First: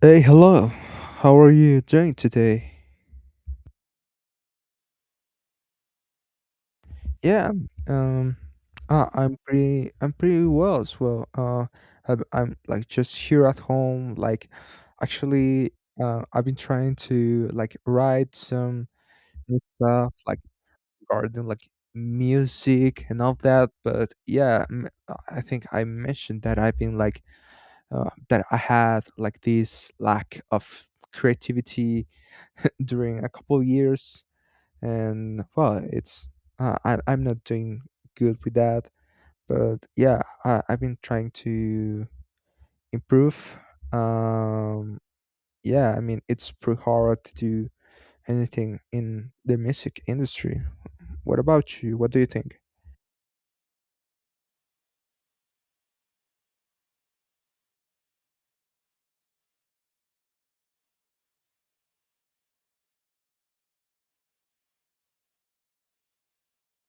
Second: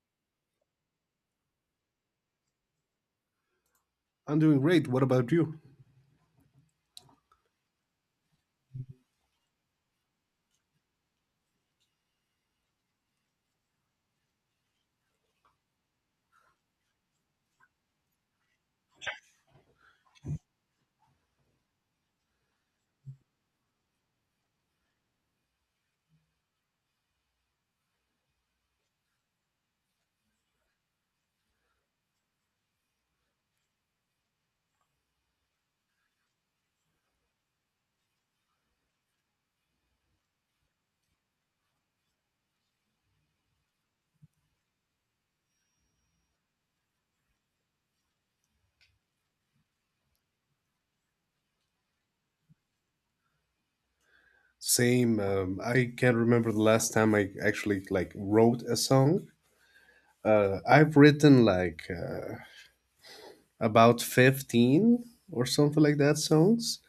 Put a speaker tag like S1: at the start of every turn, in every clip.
S1: Hey, hello. How are you doing today?
S2: I'm doing great. What about you?
S1: Yeah, um, I'm pretty well as well. I'm like just here at home. Actually, I've been trying to like write some new stuff, like regarding like music and all that. But yeah, I think I mentioned that I've been like that I had like this lack of creativity during a couple years and well I'm not doing good with that but yeah I've been trying to improve. um yeah I mean it's pretty hard to do anything in the music industry. What about you, what do you think?
S2: Same. I can't remember the last time I actually like wrote a song. I've written like about 15 or something like that songs,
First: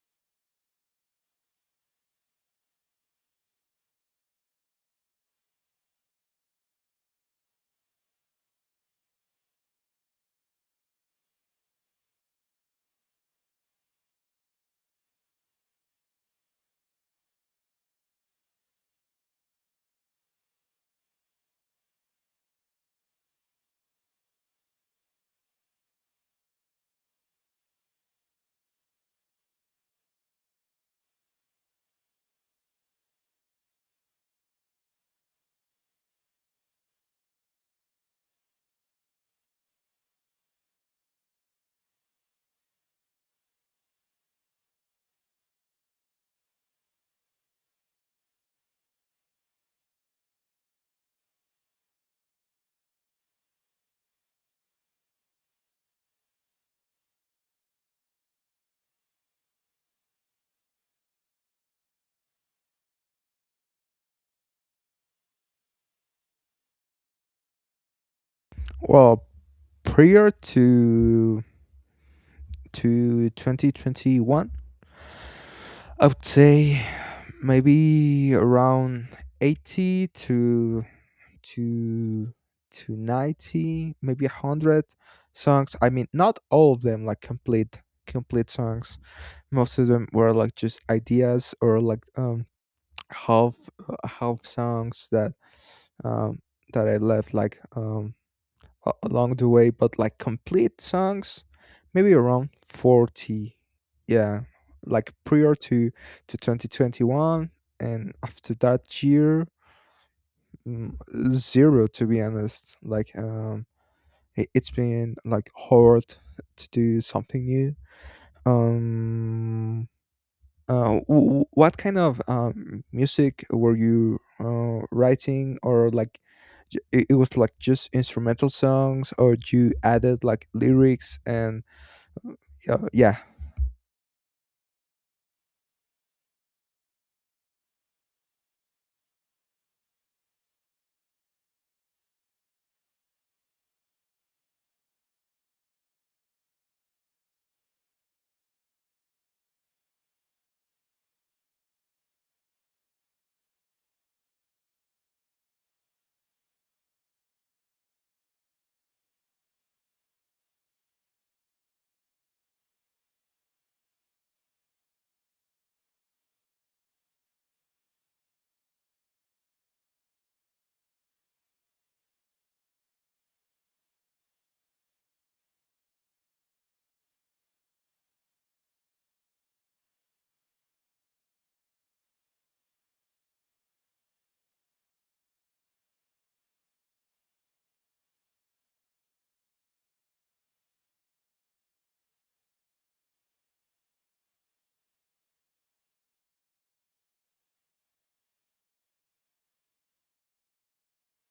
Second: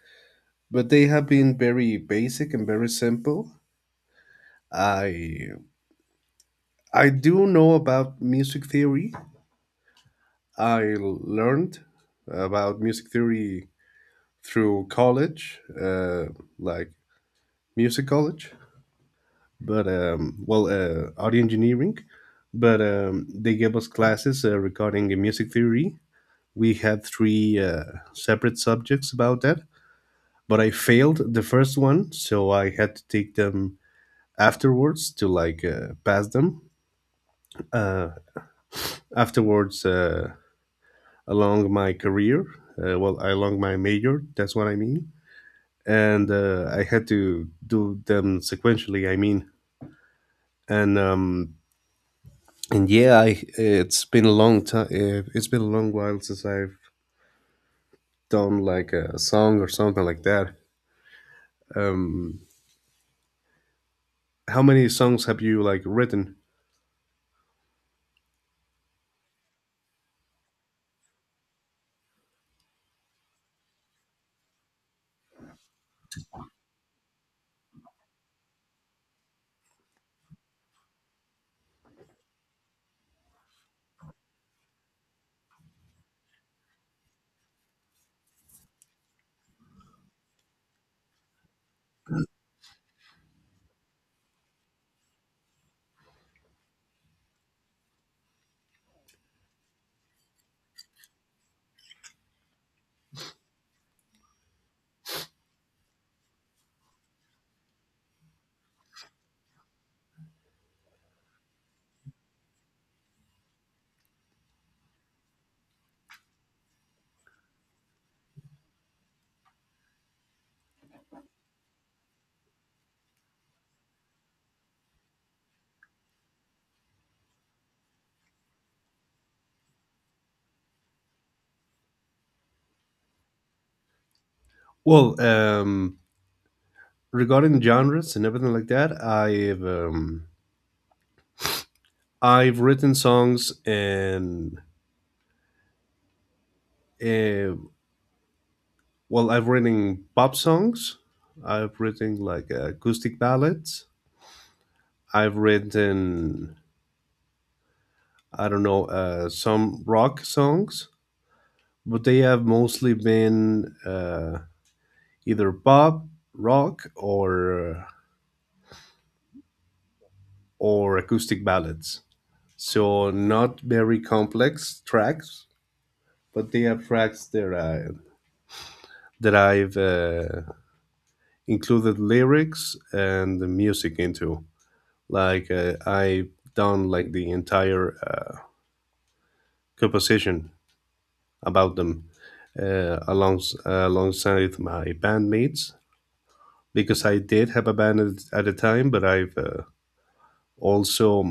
S2: but they have been very basic and very simple. I I do know about music theory. I learned about music theory through college, like music college. But well, audio engineering. But they gave us classes regarding music theory. We had three separate subjects about that, but I failed the first one, so I had to take them afterwards to like pass them. Uh, Afterwards, along my career, well, along my major, that's what I mean. And I had to do them sequentially, I mean. And um, and yeah, I it's been a long time. It's been a long while since I've done like a song or something like that. Um, how many songs have you like written?
S1: Well, prior to 2021 I would say maybe around 80 to to to 90, maybe 100 songs. I mean, not all of them like complete songs. Most of them were like just ideas or like half half songs that um that I left like along the way, but like complete songs, maybe around 40. Yeah, like prior to 2021. And after that year, mm, zero, to be honest. Like it's been like hard to do something new. Um, what kind of music were you writing? Or like it was like just instrumental songs, or you added like lyrics and yeah?
S2: Well, regarding genres and everything like that, I've written songs and uh, well, I've written pop songs. I've written like acoustic ballads. I've written I don't know some rock songs but they have mostly been either pop, rock, or acoustic ballads. So not very complex tracks, but they have tracks that I that I've included lyrics and the music into. Like I done like the entire composition about them, alongside my bandmates because I did have a band at the time, but I've also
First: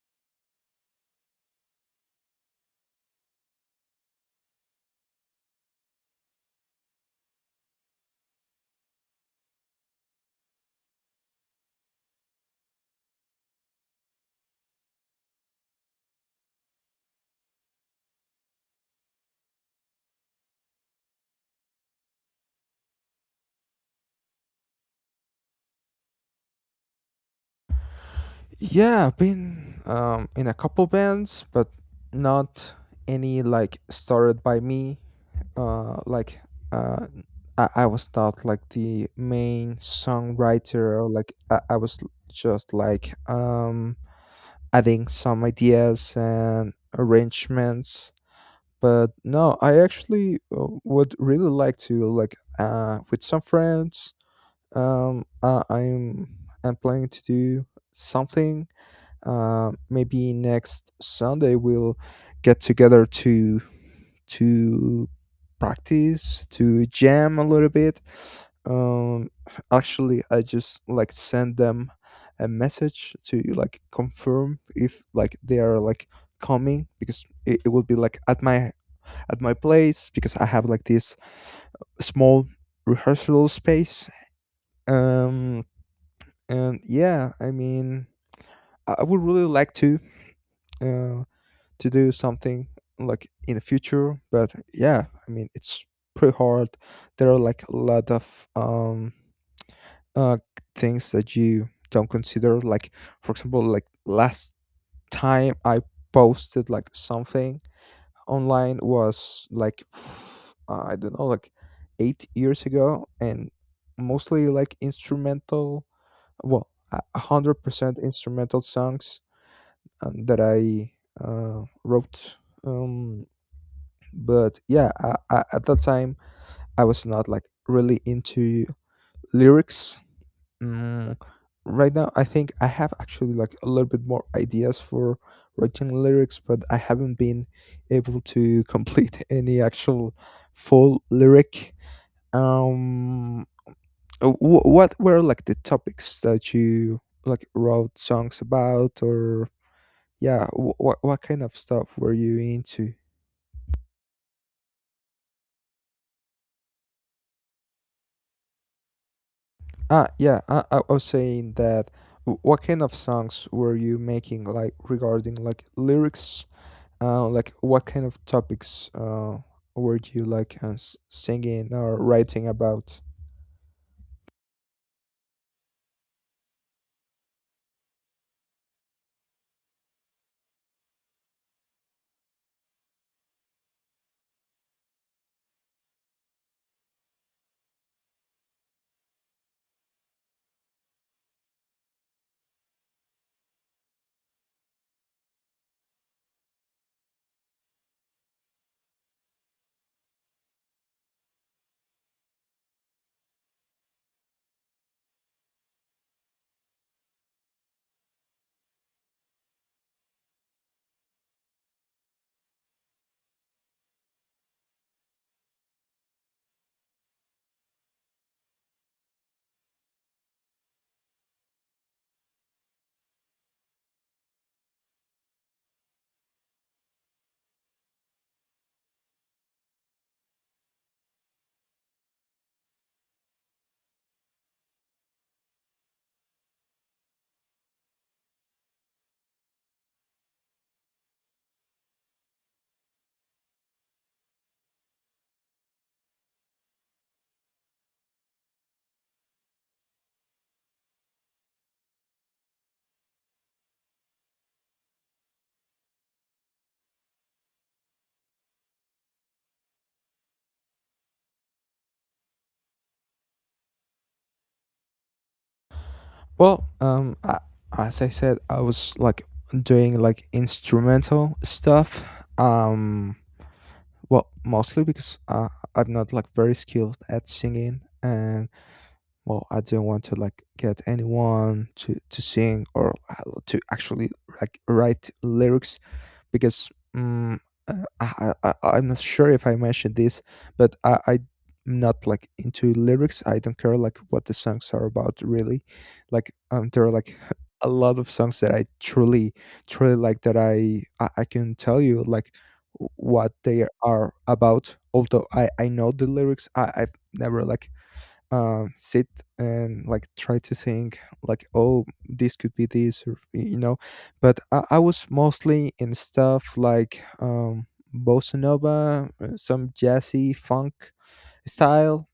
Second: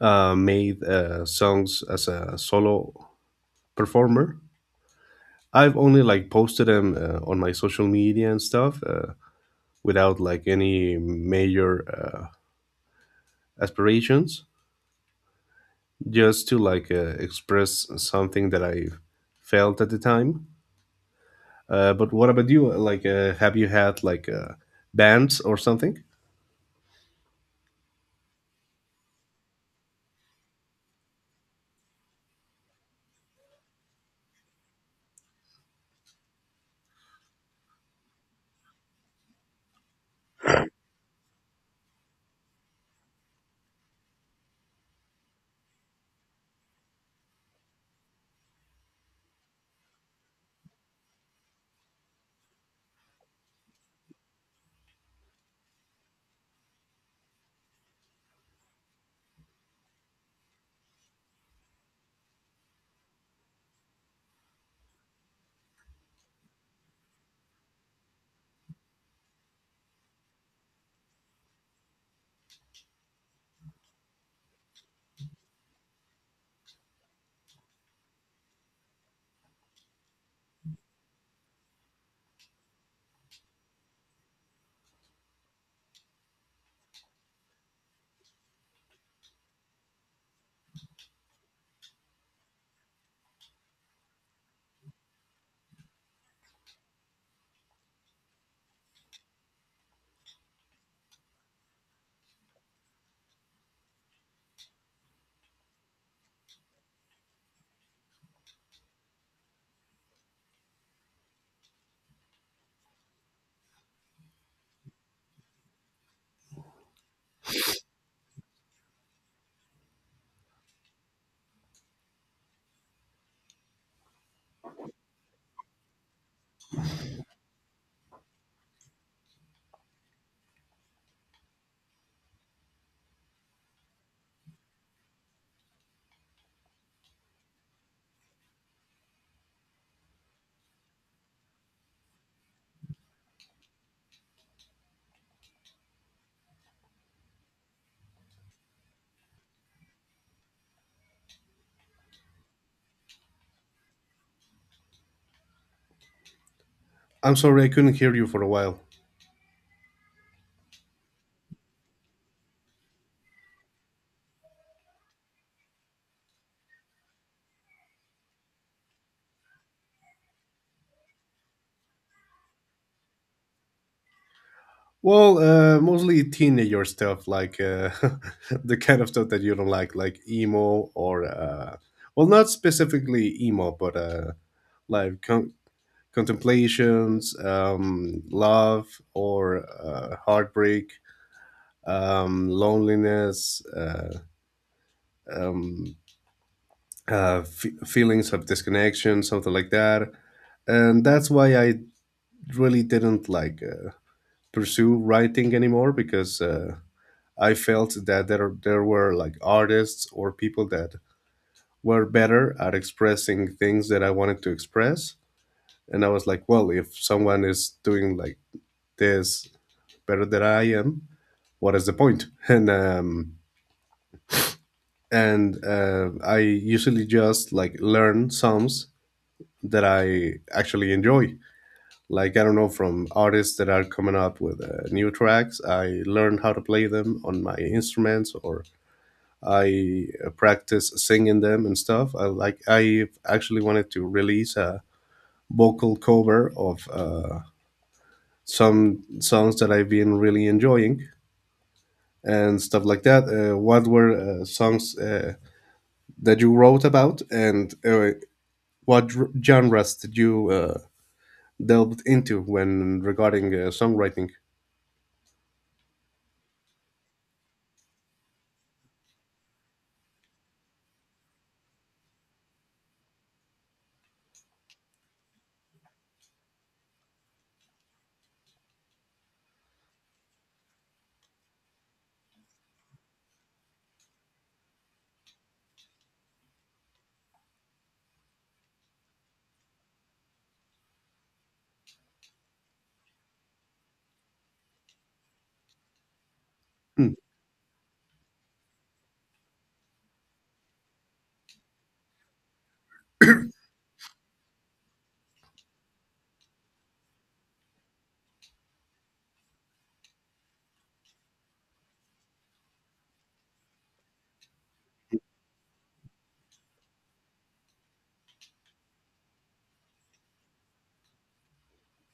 S2: made songs as a solo performer. I've only like posted them on my social media and stuff without like any major aspirations, just to like express something that I felt at the time. But what about you? Like, have you had like bands or something?
S1: Yeah, I've been in a couple bands, but not any like started by me. uh, like uh, I was not like the main songwriter, or like I was just like adding some ideas and arrangements. But no, I actually would really like to, like with some friends, um, I, I'm I'm planning to do something. Maybe next Sunday we'll get together to to practice, to jam a little bit. um Actually I just like send them a message to like confirm if like they are like coming because it will be like at my place because I have like this small rehearsal space. um and yeah I mean I would really like uh to do something like in the future, but yeah I mean it's pretty hard. There are like a lot of uh things that you don't consider. Like for example like last time I posted like something online was like I don't know, like 8 years ago, and mostly like instrumental, well, a 100% instrumental songs that I wrote. um but yeah, I, at that time, I was not like really into lyrics. Mm, right now, I think I have actually like a little bit more ideas for writing lyrics, but I haven't been able to complete any actual full lyric. Um, what were like the topics that you like wrote songs about? Or yeah, what kind of stuff were you into?
S2: I'm sorry, I couldn't hear you for a while.
S1: Ah, yeah, I was saying that what kind of songs were you making, like regarding like lyrics? Like what kind of topics were you like singing or writing about?
S2: Well, mostly teenager stuff, like the kind of stuff that you don't like emo or well, not specifically emo, but like contemplations, love or heartbreak, loneliness, um, feelings of disconnection, something like that, and that's why I really didn't like pursue writing anymore because. I felt that there were like artists or people that were better at expressing things that I wanted to express, and I was like, well, if someone is doing like this better than I am, what is the point? And I usually just like learn songs that I actually enjoy. Like I don't know, from artists that are coming up with new tracks. I learn how to play them on my instruments, or I practice singing them and stuff. I actually wanted to release a vocal cover of some songs that I've been really enjoying and stuff like that. What were songs that you wrote about, and what genres did you delved into when regarding songwriting?
S1: Well, I, as I said, I was like doing like instrumental stuff. Um, well, mostly because I'm not like very skilled at singing, and well I didn't want to like get anyone to sing, or to actually like write lyrics because um, uh, I'm not sure if I mentioned this, but I'm not like into lyrics. I don't care like what the songs are about, really. Like there are like a lot of songs that I truly truly like that I can tell you like what they are about, although I know the lyrics. I've never like sit and like try to think like, oh, this could be this, or you know. But I was mostly in stuff like bossa nova, some jazzy funk style.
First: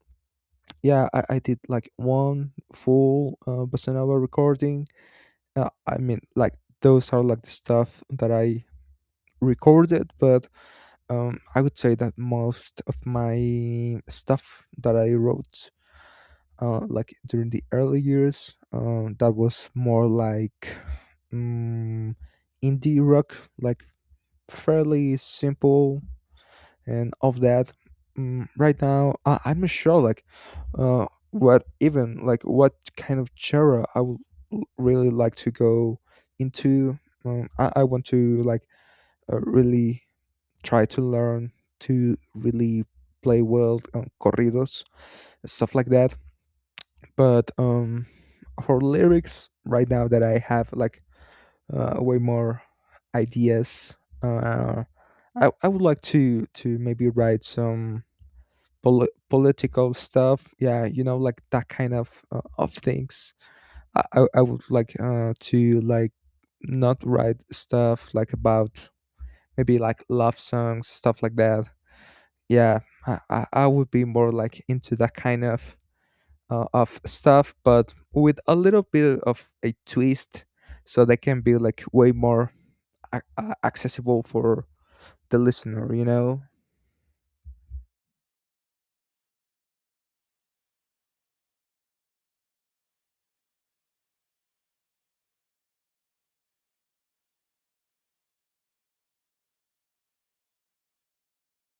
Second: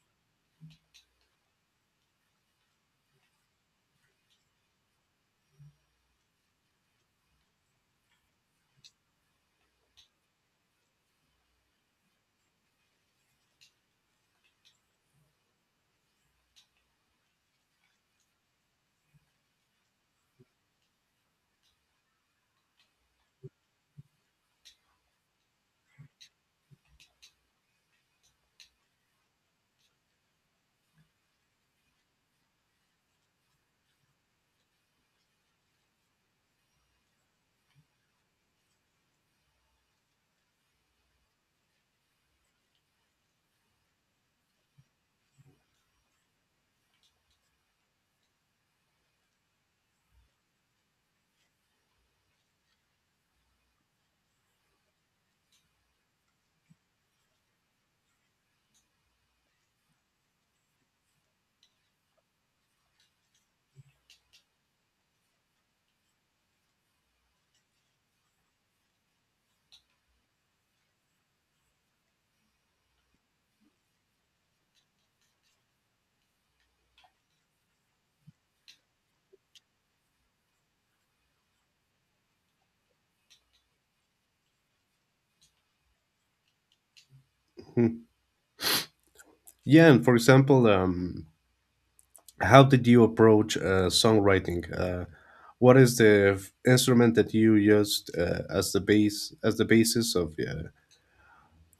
S1: Yeah, I did like one full bossa nova recording. I mean, like, those are like the stuff that I recorded. But I would say that most of my stuff that I wrote like during the early years, that was more like um, indie rock, like fairly simple, and of that. Right now I'm not sure like what even like what kind of genre I would really like to go into. I want to like really try to learn to really play well corridos, stuff like that. But for lyrics right now that I have like way more ideas. Uh, I would like to maybe write some political stuff. Yeah, you know, like that kind of things. I would like to like not write stuff like about maybe like love songs, stuff like that. Yeah, I would be more like into that kind of stuff, but with a little bit of a twist, so they can be like way more accessible for the listener, you know?
S2: Mhm. Yeah, and for example, how did you approach songwriting? What is the instrument that you used as the base, as the basis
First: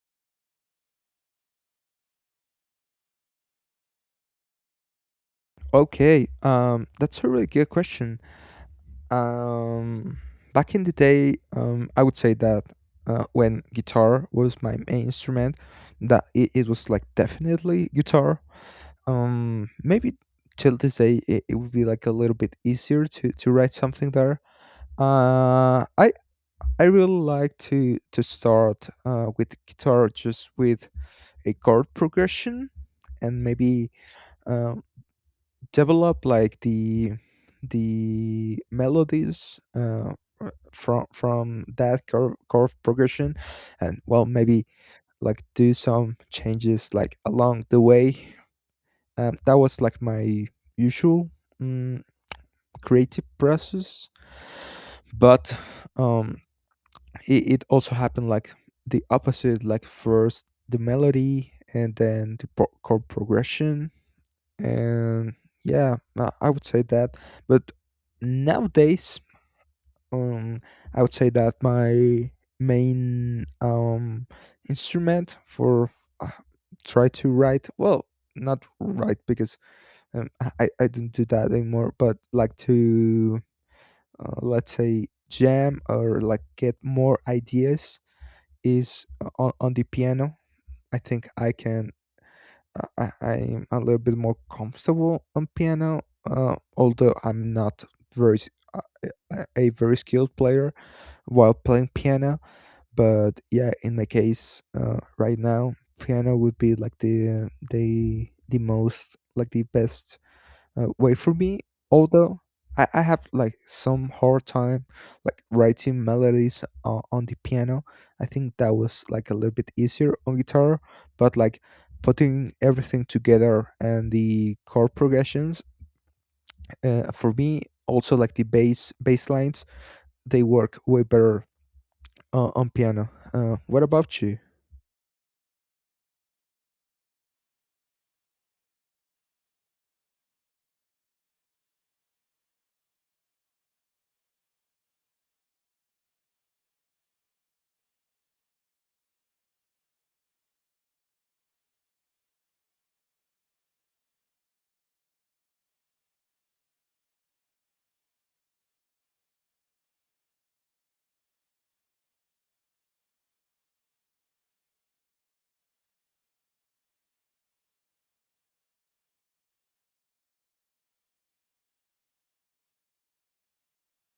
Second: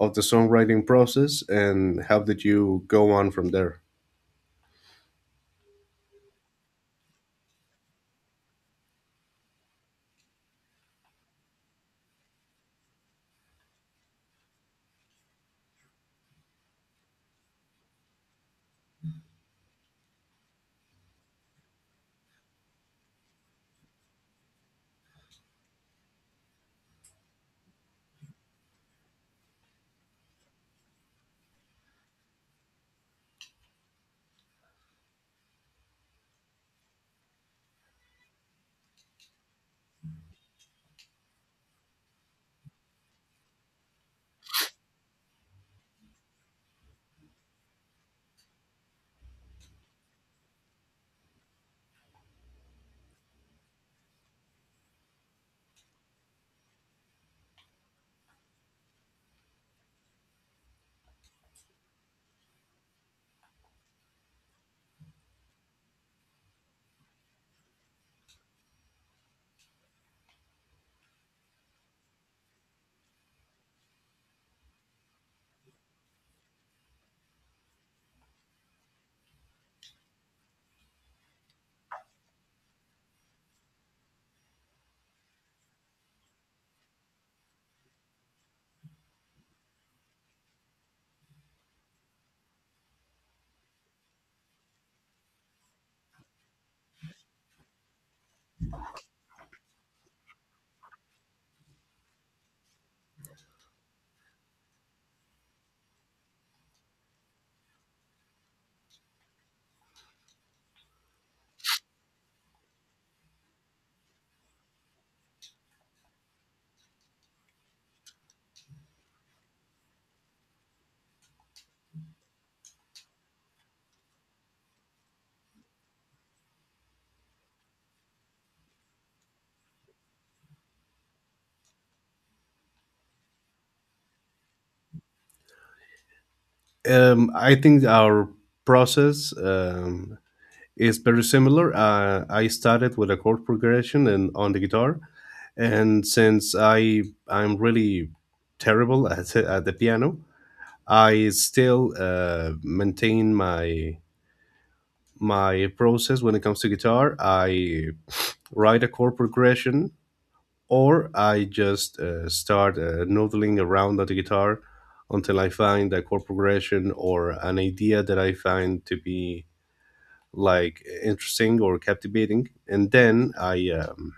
S2: of the songwriting process, and how did you go on from there?
S1: Okay. That's a really good question. Um, Back in the day, I would say that. When guitar was my main instrument, that it was like definitely guitar. Maybe till this day, it would be like a little bit easier to write something there. Uh, I I really like to start with guitar, just with a chord progression and maybe um, develop like the melodies from that chord progression, and well, maybe like do some changes like along the way. That was like my usual mm creative process, but um, it also happened like the opposite, like first the melody and then the chord progression. And yeah I would say that. But nowadays, um I would say that my main instrument for uh, try to write, well, not write, because I don't do that anymore, but like to let's say jam or like get more ideas, is on the piano. I think I can. I, I- I'm a little bit more comfortable on piano, although I'm not very s- uh, a very skilled player while playing piano. But yeah, in my case, right now, piano would be like the most, like the best wait for me, although I have like some hard time like writing melodies on the piano. I think that was like a little bit easier on guitar, but like putting everything together and the chord progressions, for me also like the bass lines, they work way better on piano. What about you?
S2: I think our process is very similar. I started with a chord progression and on the guitar, and since I'm really terrible at the piano, I still maintain my process when it comes to guitar. I write a chord progression, or I just start noodling around on the guitar until I find a chord progression or an idea that I find to be like interesting or captivating, and then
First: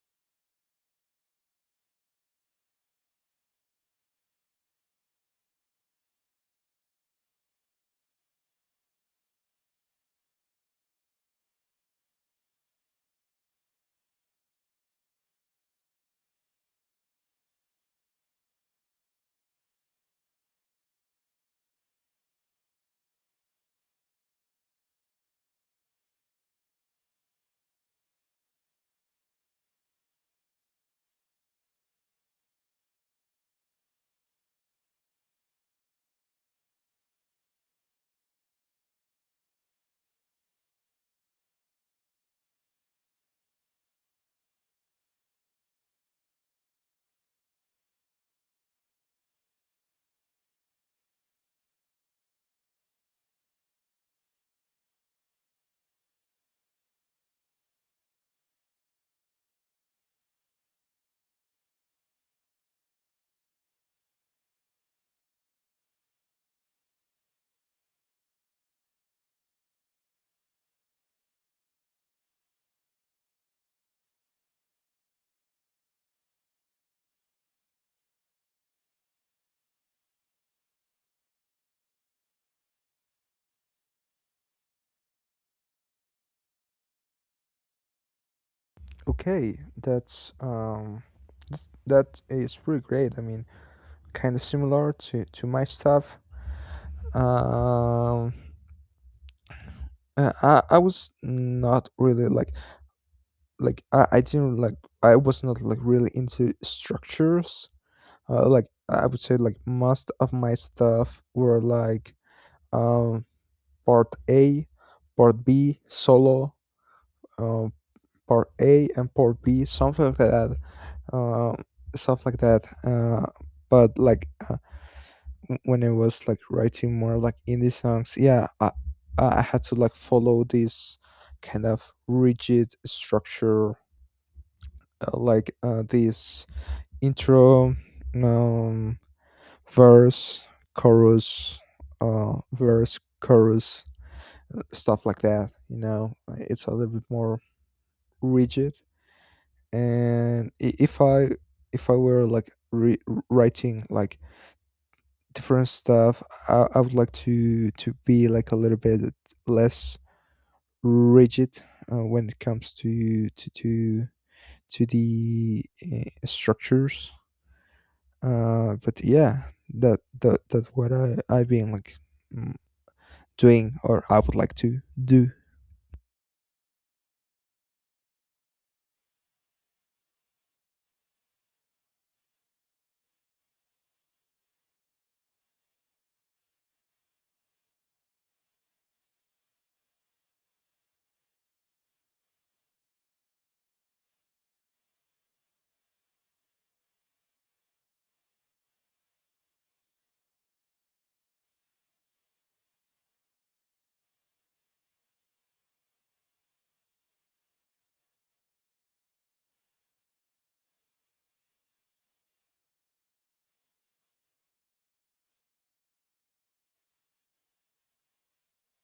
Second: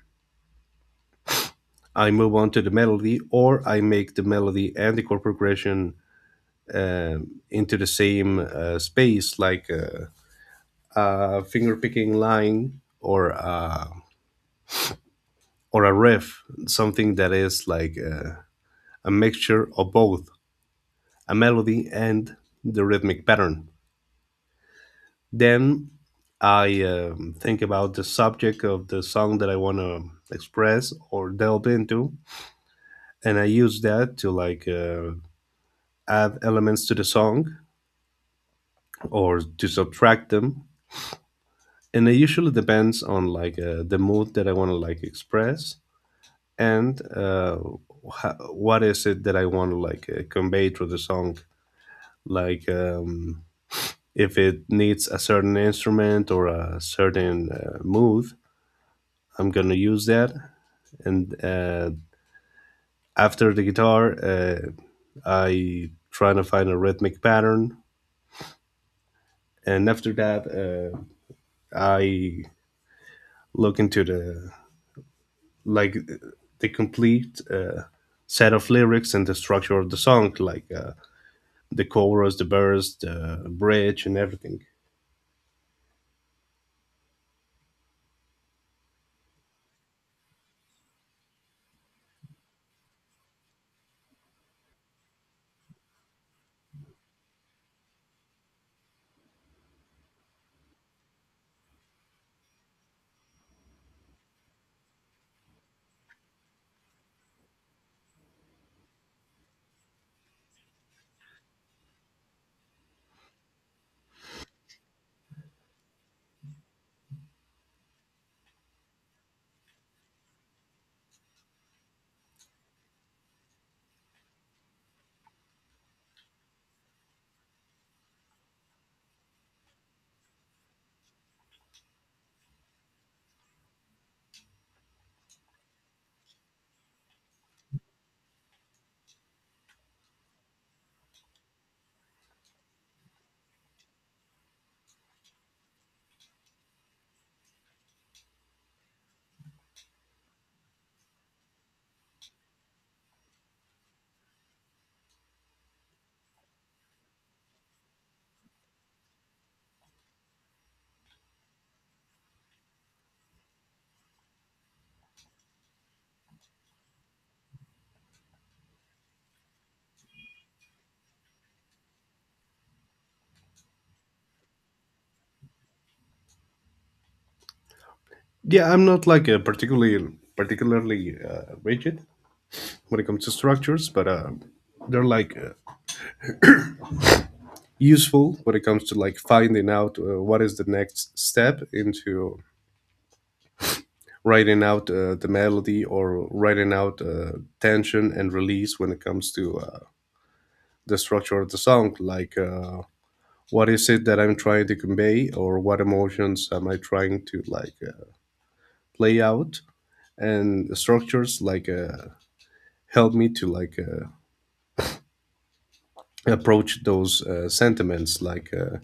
S2: I move on to the melody, or I make the melody and the chord progression into the same space, like a finger picking line or a riff, something that is like. A mixture of both a melody and the rhythmic pattern. Then I think about the subject of the song that I want to express or delve into, and I use that to like add elements to the song or to subtract them. And it usually depends on like the mood that I want to like express and what is it that I want to like convey through the song. Like if it needs a certain instrument or a certain move, I'm gonna use that. And after the guitar, I try to find a rhythmic pattern, and after that, I look into the like the complete set of lyrics and the structure of the song, like the chorus, the verse, the bridge, and everything.
S1: Okay, that's that is pretty great. I mean, kind of similar to my stuff. um I was not really like I didn't like I was not like really into structures. Like I would say like most of my stuff were like um part A, part B, solo, um part A and part B, something like that. Um Stuff like that. But like when I was like writing more like indie songs, yeah, I had to like follow this kind of rigid structure, this intro, um, verse, chorus, verse, chorus, stuff like that, you know? It's a little bit more rigid. And I- if I if I were like writing like different stuff, I would like to be like a little bit less rigid when it comes to the structures. But yeah, that that's what I've been like mm, doing, or I would like to do.
S2: Yeah, I'm not like a particularly rigid when it comes to structures, but they're like useful when it comes to like finding out what is the next step into writing out the melody or writing out tension and release when it comes to the structure of the song, like what is it that I'm trying to convey or what emotions am I trying to like play out. And the structures like help me to like approach those sentiments, like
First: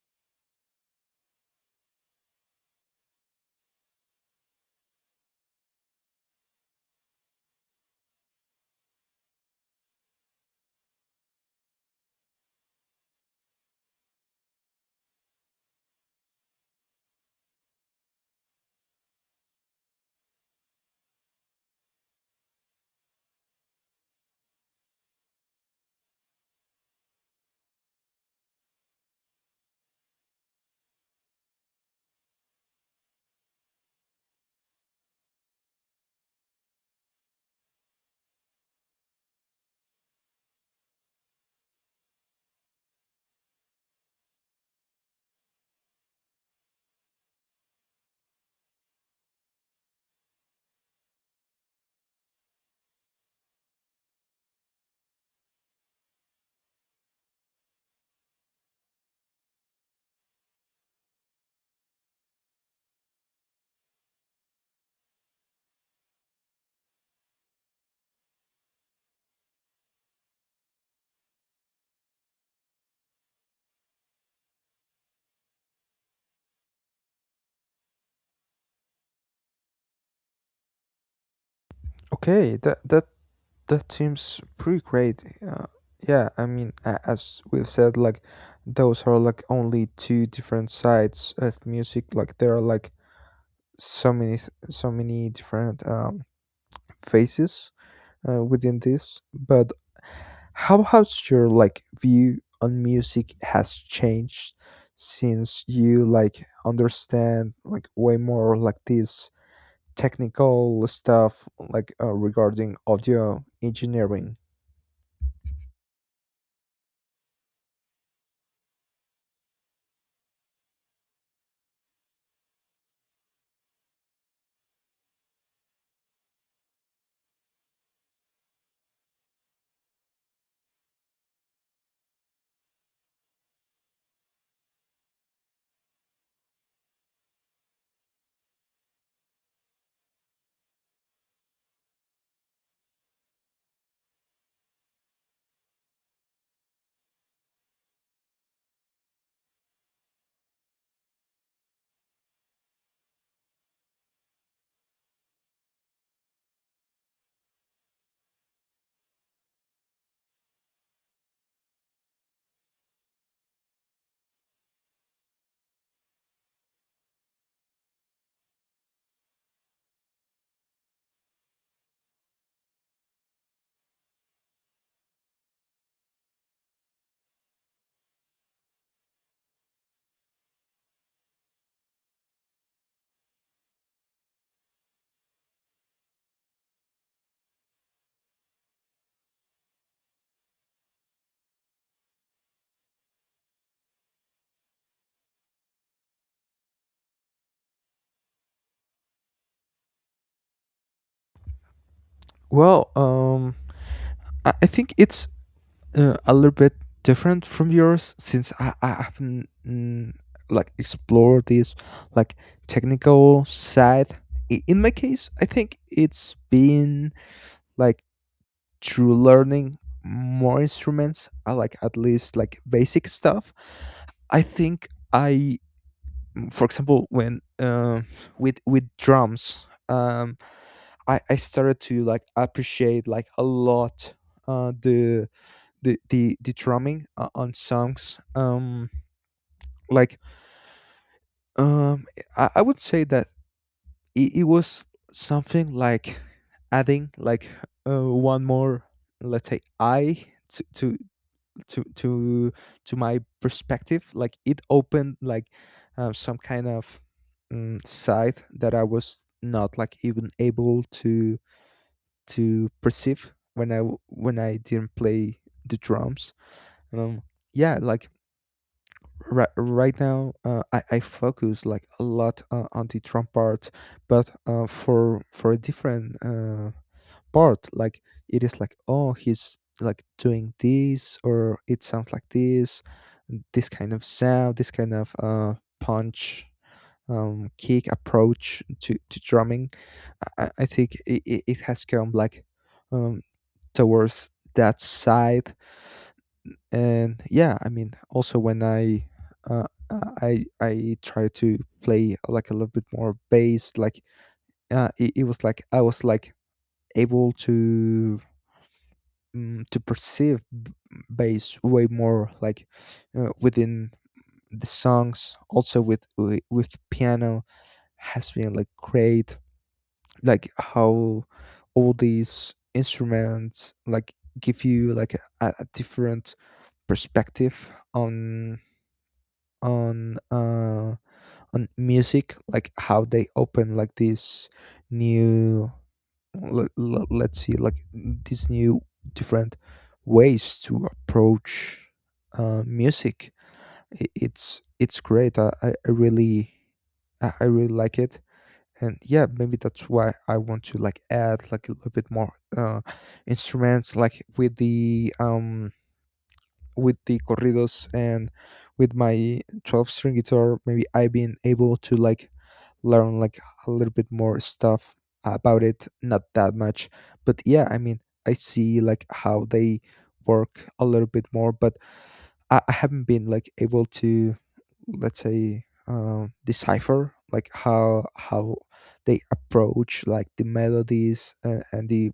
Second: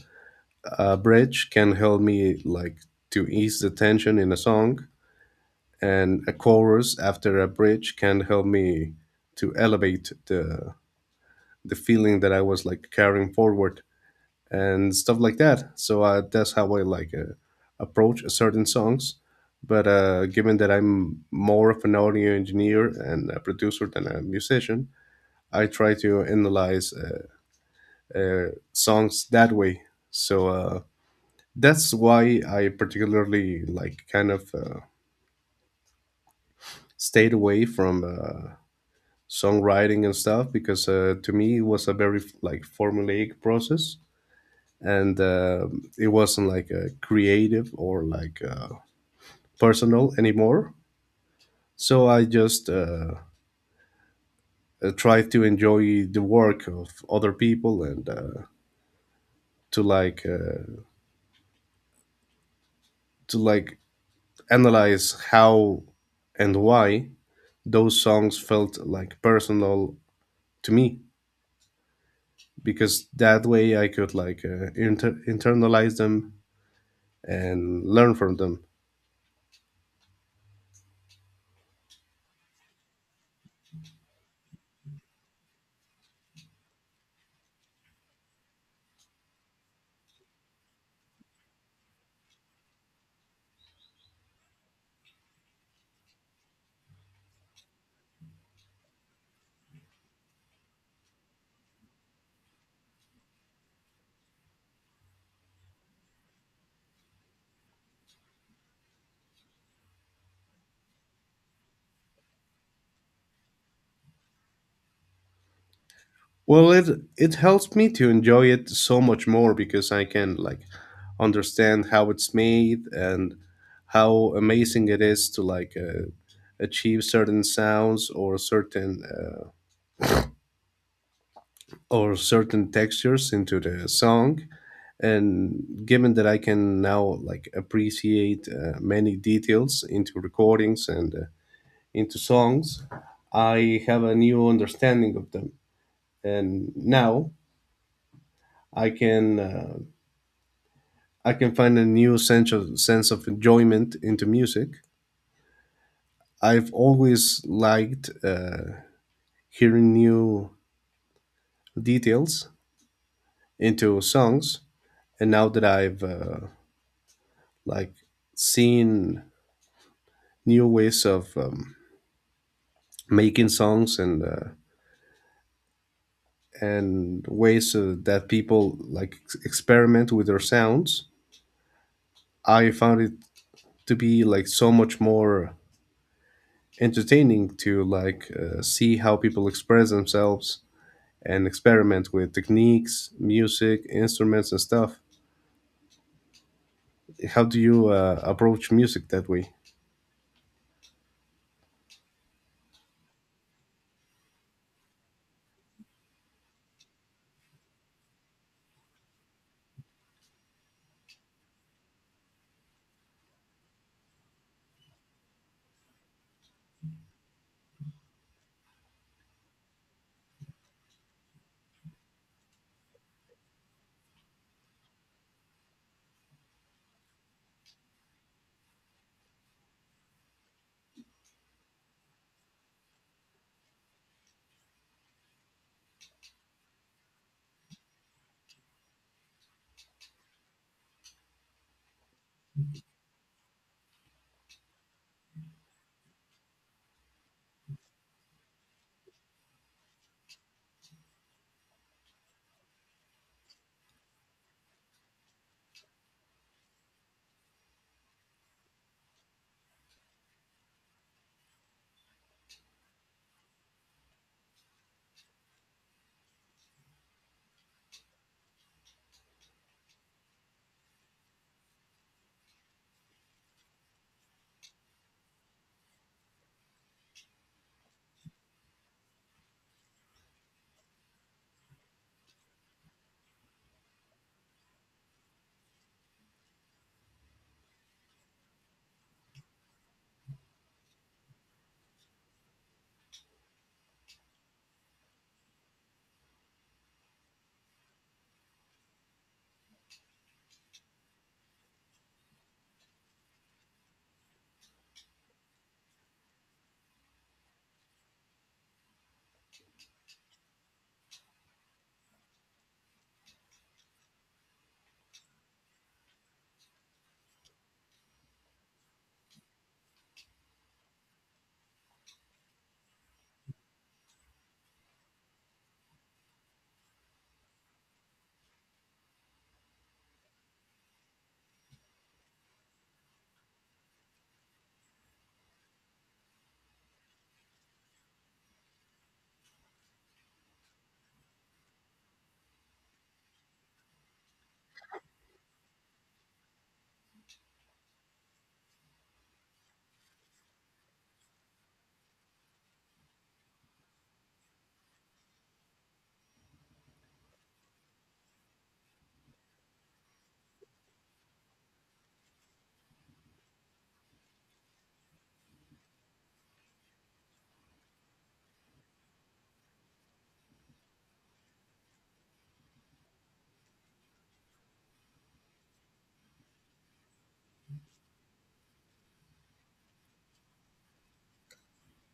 S2: a bridge can help me like to ease the tension in a song, and a chorus after a bridge can help me to elevate the feeling that I was like carrying forward and stuff like that. So that's how I like approach certain songs, but given that I'm more of an audio engineer and a producer than a musician, I try to analyze songs that way. So that's why I particularly like kind of stayed away from songwriting and stuff, because to me it was a very like formulaic process and it wasn't like a creative or like personal anymore. So I just tried to enjoy the work of other people and to like uh, to like analyze how and why those songs felt like personal to me, because that way I could like internalize them and learn from them.
S1: Okay, that that seems pretty great. Yeah, I mean, as we've said, like those are like only two different sides of music. Like there are like so many so many different phases within this. But how has your like view on music has changed since you like understand like way more like this technical stuff, like regarding audio engineering?
S2: Well, it helps me to enjoy it so much more because I can like understand how it's made and how amazing it is to like achieve certain sounds or certain textures into the song. And given that I can now like appreciate many details into recordings and into songs, I have a new understanding of them, and now I can uh, I can find a new sense of enjoyment into music. I've always liked hearing new details into songs, and now that I've like seen new ways of making songs and ways that people like experiment with their sounds, I found it to be like so much more entertaining to like see how people express themselves and experiment with techniques, music, instruments, and stuff. How do you approach music that way?
S1: Well I think it's a little bit different from yours, since I haven't like explored this like technical side. In my case, I think it's been like through learning more instruments, like at least like basic stuff. I think I, for example, when with drums, I started to like appreciate like a lot uh the the drumming on songs like um I would say that it was something like adding like one more, let's say, I to to to my perspective. Like it opened like some kind of side that I was not like even able to perceive when when I didn't play the drums. um yeah like Right, right now, I focus like a lot on the Trump part, but for a different part. Like it is like, oh, he's like doing this, or it sounds like this kind of sound, this kind of punch, kick approach to drumming. I think it has come like um, towards that side. And yeah, I mean, also when uh, I try to play like a little bit more bass, like it was like I was like able to to perceive bass way more, like within the songs. Also with piano has been like great, like how all these instruments like give you like a different perspective on on uh on music, like how they open like this new, let's see, like these new different ways to approach music. It's great. I really, I really like it. And yeah, maybe that's why I want to like add like a little bit more uh instruments, like um with the corridos. And with my 12 string guitar, maybe I've been able to like learn like a little bit more stuff about it. Not that much, but yeah, I mean, I see like how they work a little bit more. But I haven't been like able to, let's say, um, decipher like how they approach like the melodies and the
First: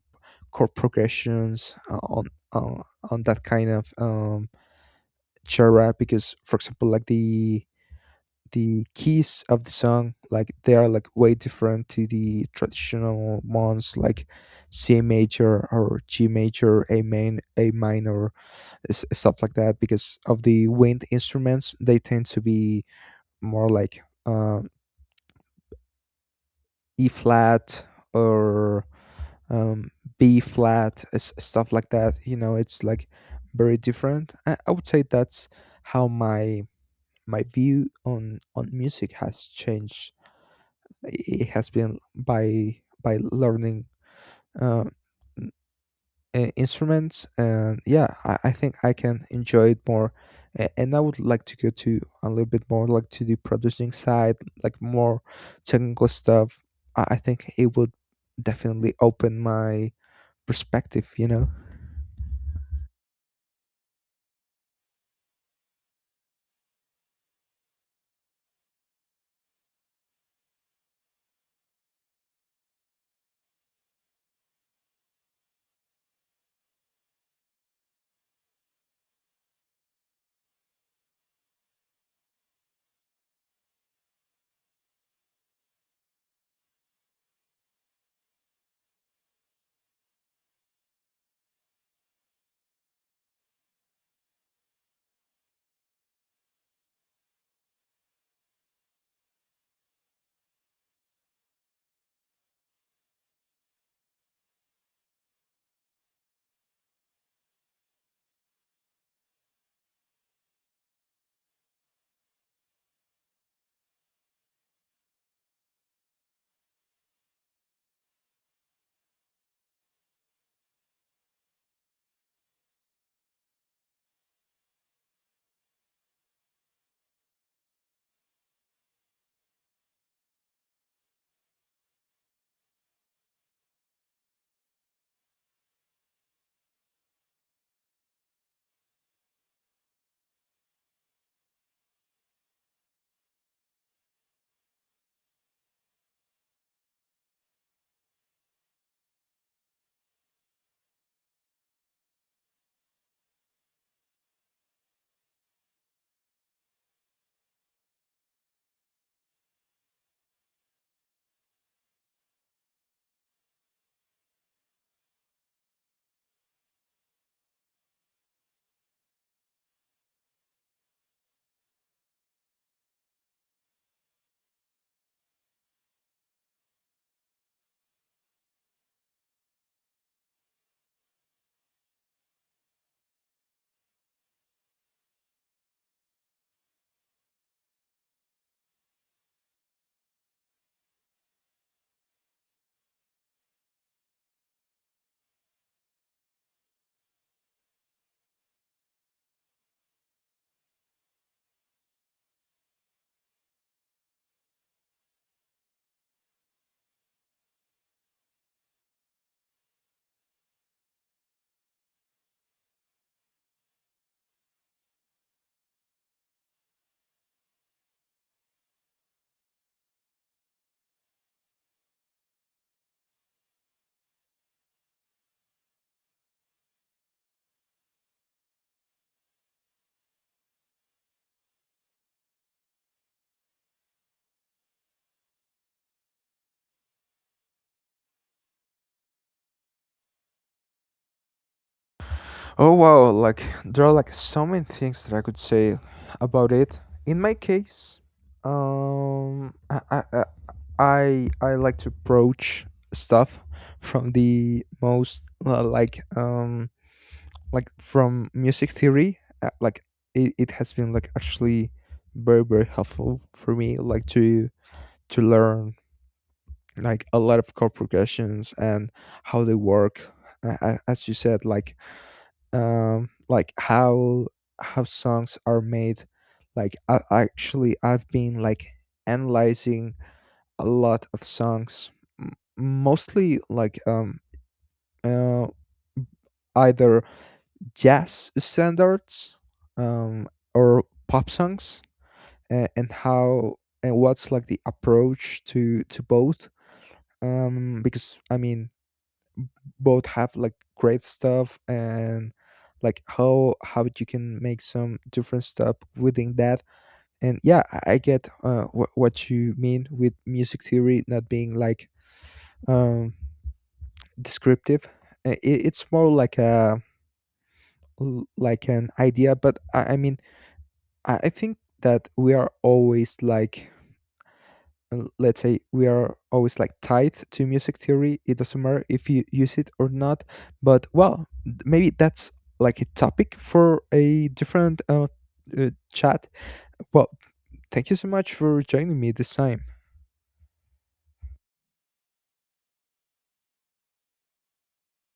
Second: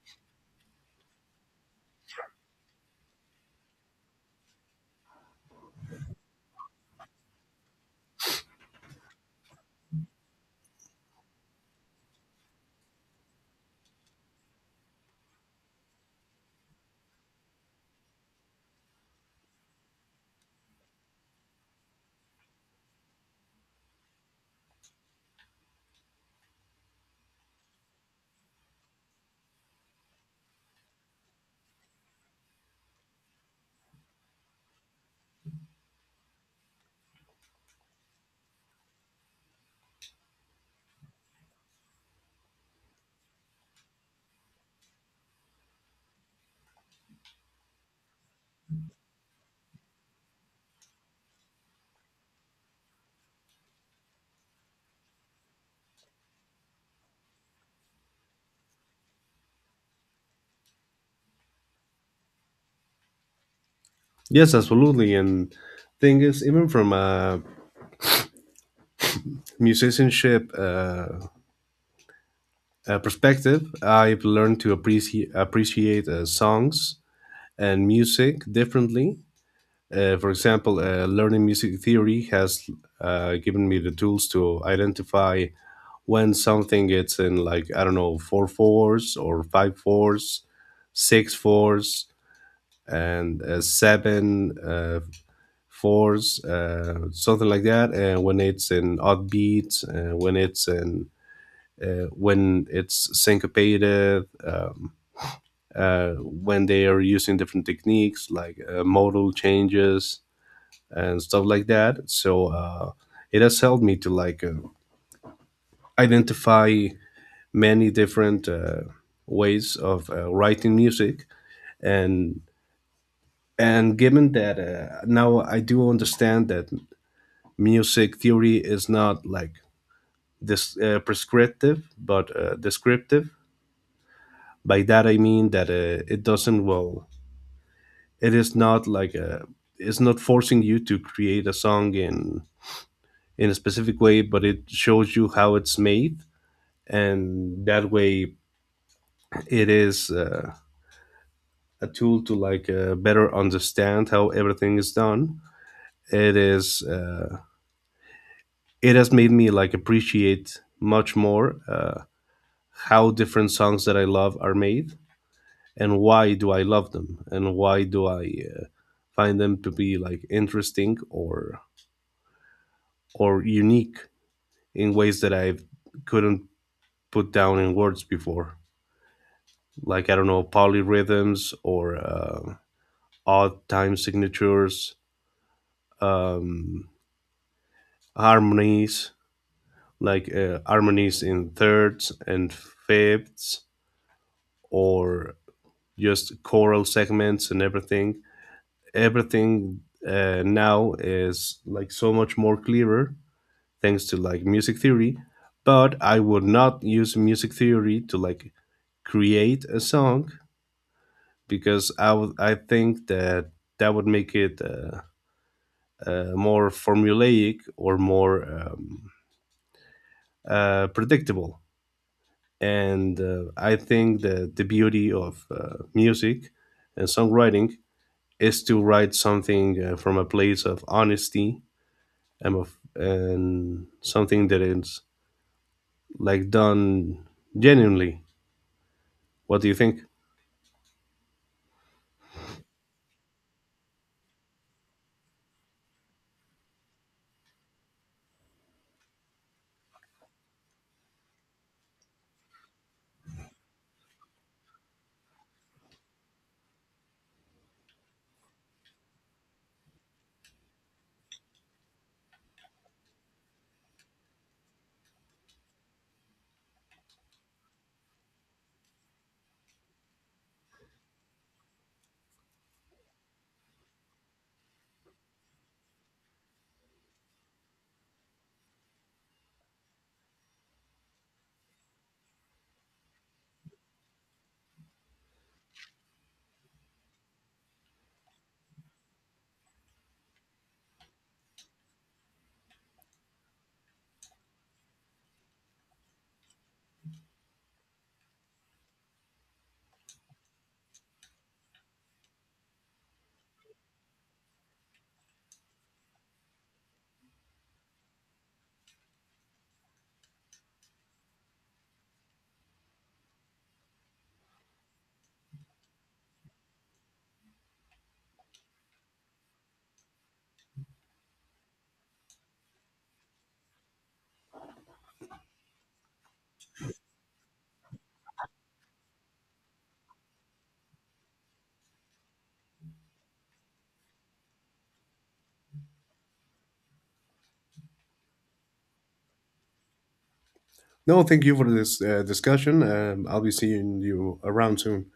S1: chord progressions on that kind of genre. Because for example, like the keys of the song, like they are like way different to the traditional ones, like C major or G major, a main, a minor, stuff like that. Because of the wind instruments, they tend to be more like E flat or um, B flat, stuff like that, you know. It's like very different. I would say that's how my my view on music has changed. It has been by learning uh, n- instruments. And yeah, I think I can enjoy it more. And I would like to go to a little bit more like to the producing side, like more technical stuff. I think it would definitely open my perspective, you know.
S2: Yes, absolutely. And thing is, even from a musicianship perspective, I've learned to appreciate songs and music differently. For example, learning music theory has given me the tools to identify when something gets in like I don't know four fours or five fours, six fours, and seven fours, something like that. And when it's in odd beats, when it's in when it's syncopated, when they are using different techniques like modal changes and stuff like that. So it has helped me to like identify many different ways of writing music, and and given that now I do understand that music theory is not like this prescriptive but descriptive. By that I mean that it doesn't, well, it is not like a it's not forcing you to create a song in a specific way, but it shows you how it's made, and that way it is a tool to like better understand how everything is done. It is it has made me like appreciate much more how different songs that I love are made, and why do I love them, and why do I find them to be like interesting or unique in ways that I couldn't put down in words before. Like I don't know, polyrhythms or odd time signatures, um, harmonies, like harmonies in thirds and fifths, or just choral segments, and everything now is like so much more clearer thanks to like music theory. But I would not use music theory to like create a song, because I think that that would make it more formulaic or more predictable. And I think that the beauty of music and songwriting is to write something from a place of honesty and of and something that is like done genuinely. What do you think?
S1: Oh wow, like there are like so many things that I could say about it. In my case, um I I I I like to approach stuff from the most like from music theory, it has been like actually very very helpful for me, like to learn like a lot of chord progressions and how they work. As you said, like how songs are made. Like actually, I've been like analyzing a lot of songs, mostly like uh, either jazz standards, um or pop songs. And how, and what's like the approach to both. Because I mean, both have like great stuff. And like how you can make some different stuff within that. And yeah, I get what you mean with music theory not being like um descriptive. It's more like a, like an idea. But I mean, I think that we are always like, and let's say we are always like tied to music theory. It doesn't matter if you use it or not. But well, maybe that's like a topic for a different chat. Well, thank you so much for joining me this time.
S2: No, thank you for this discussion. I'll be seeing you around soon.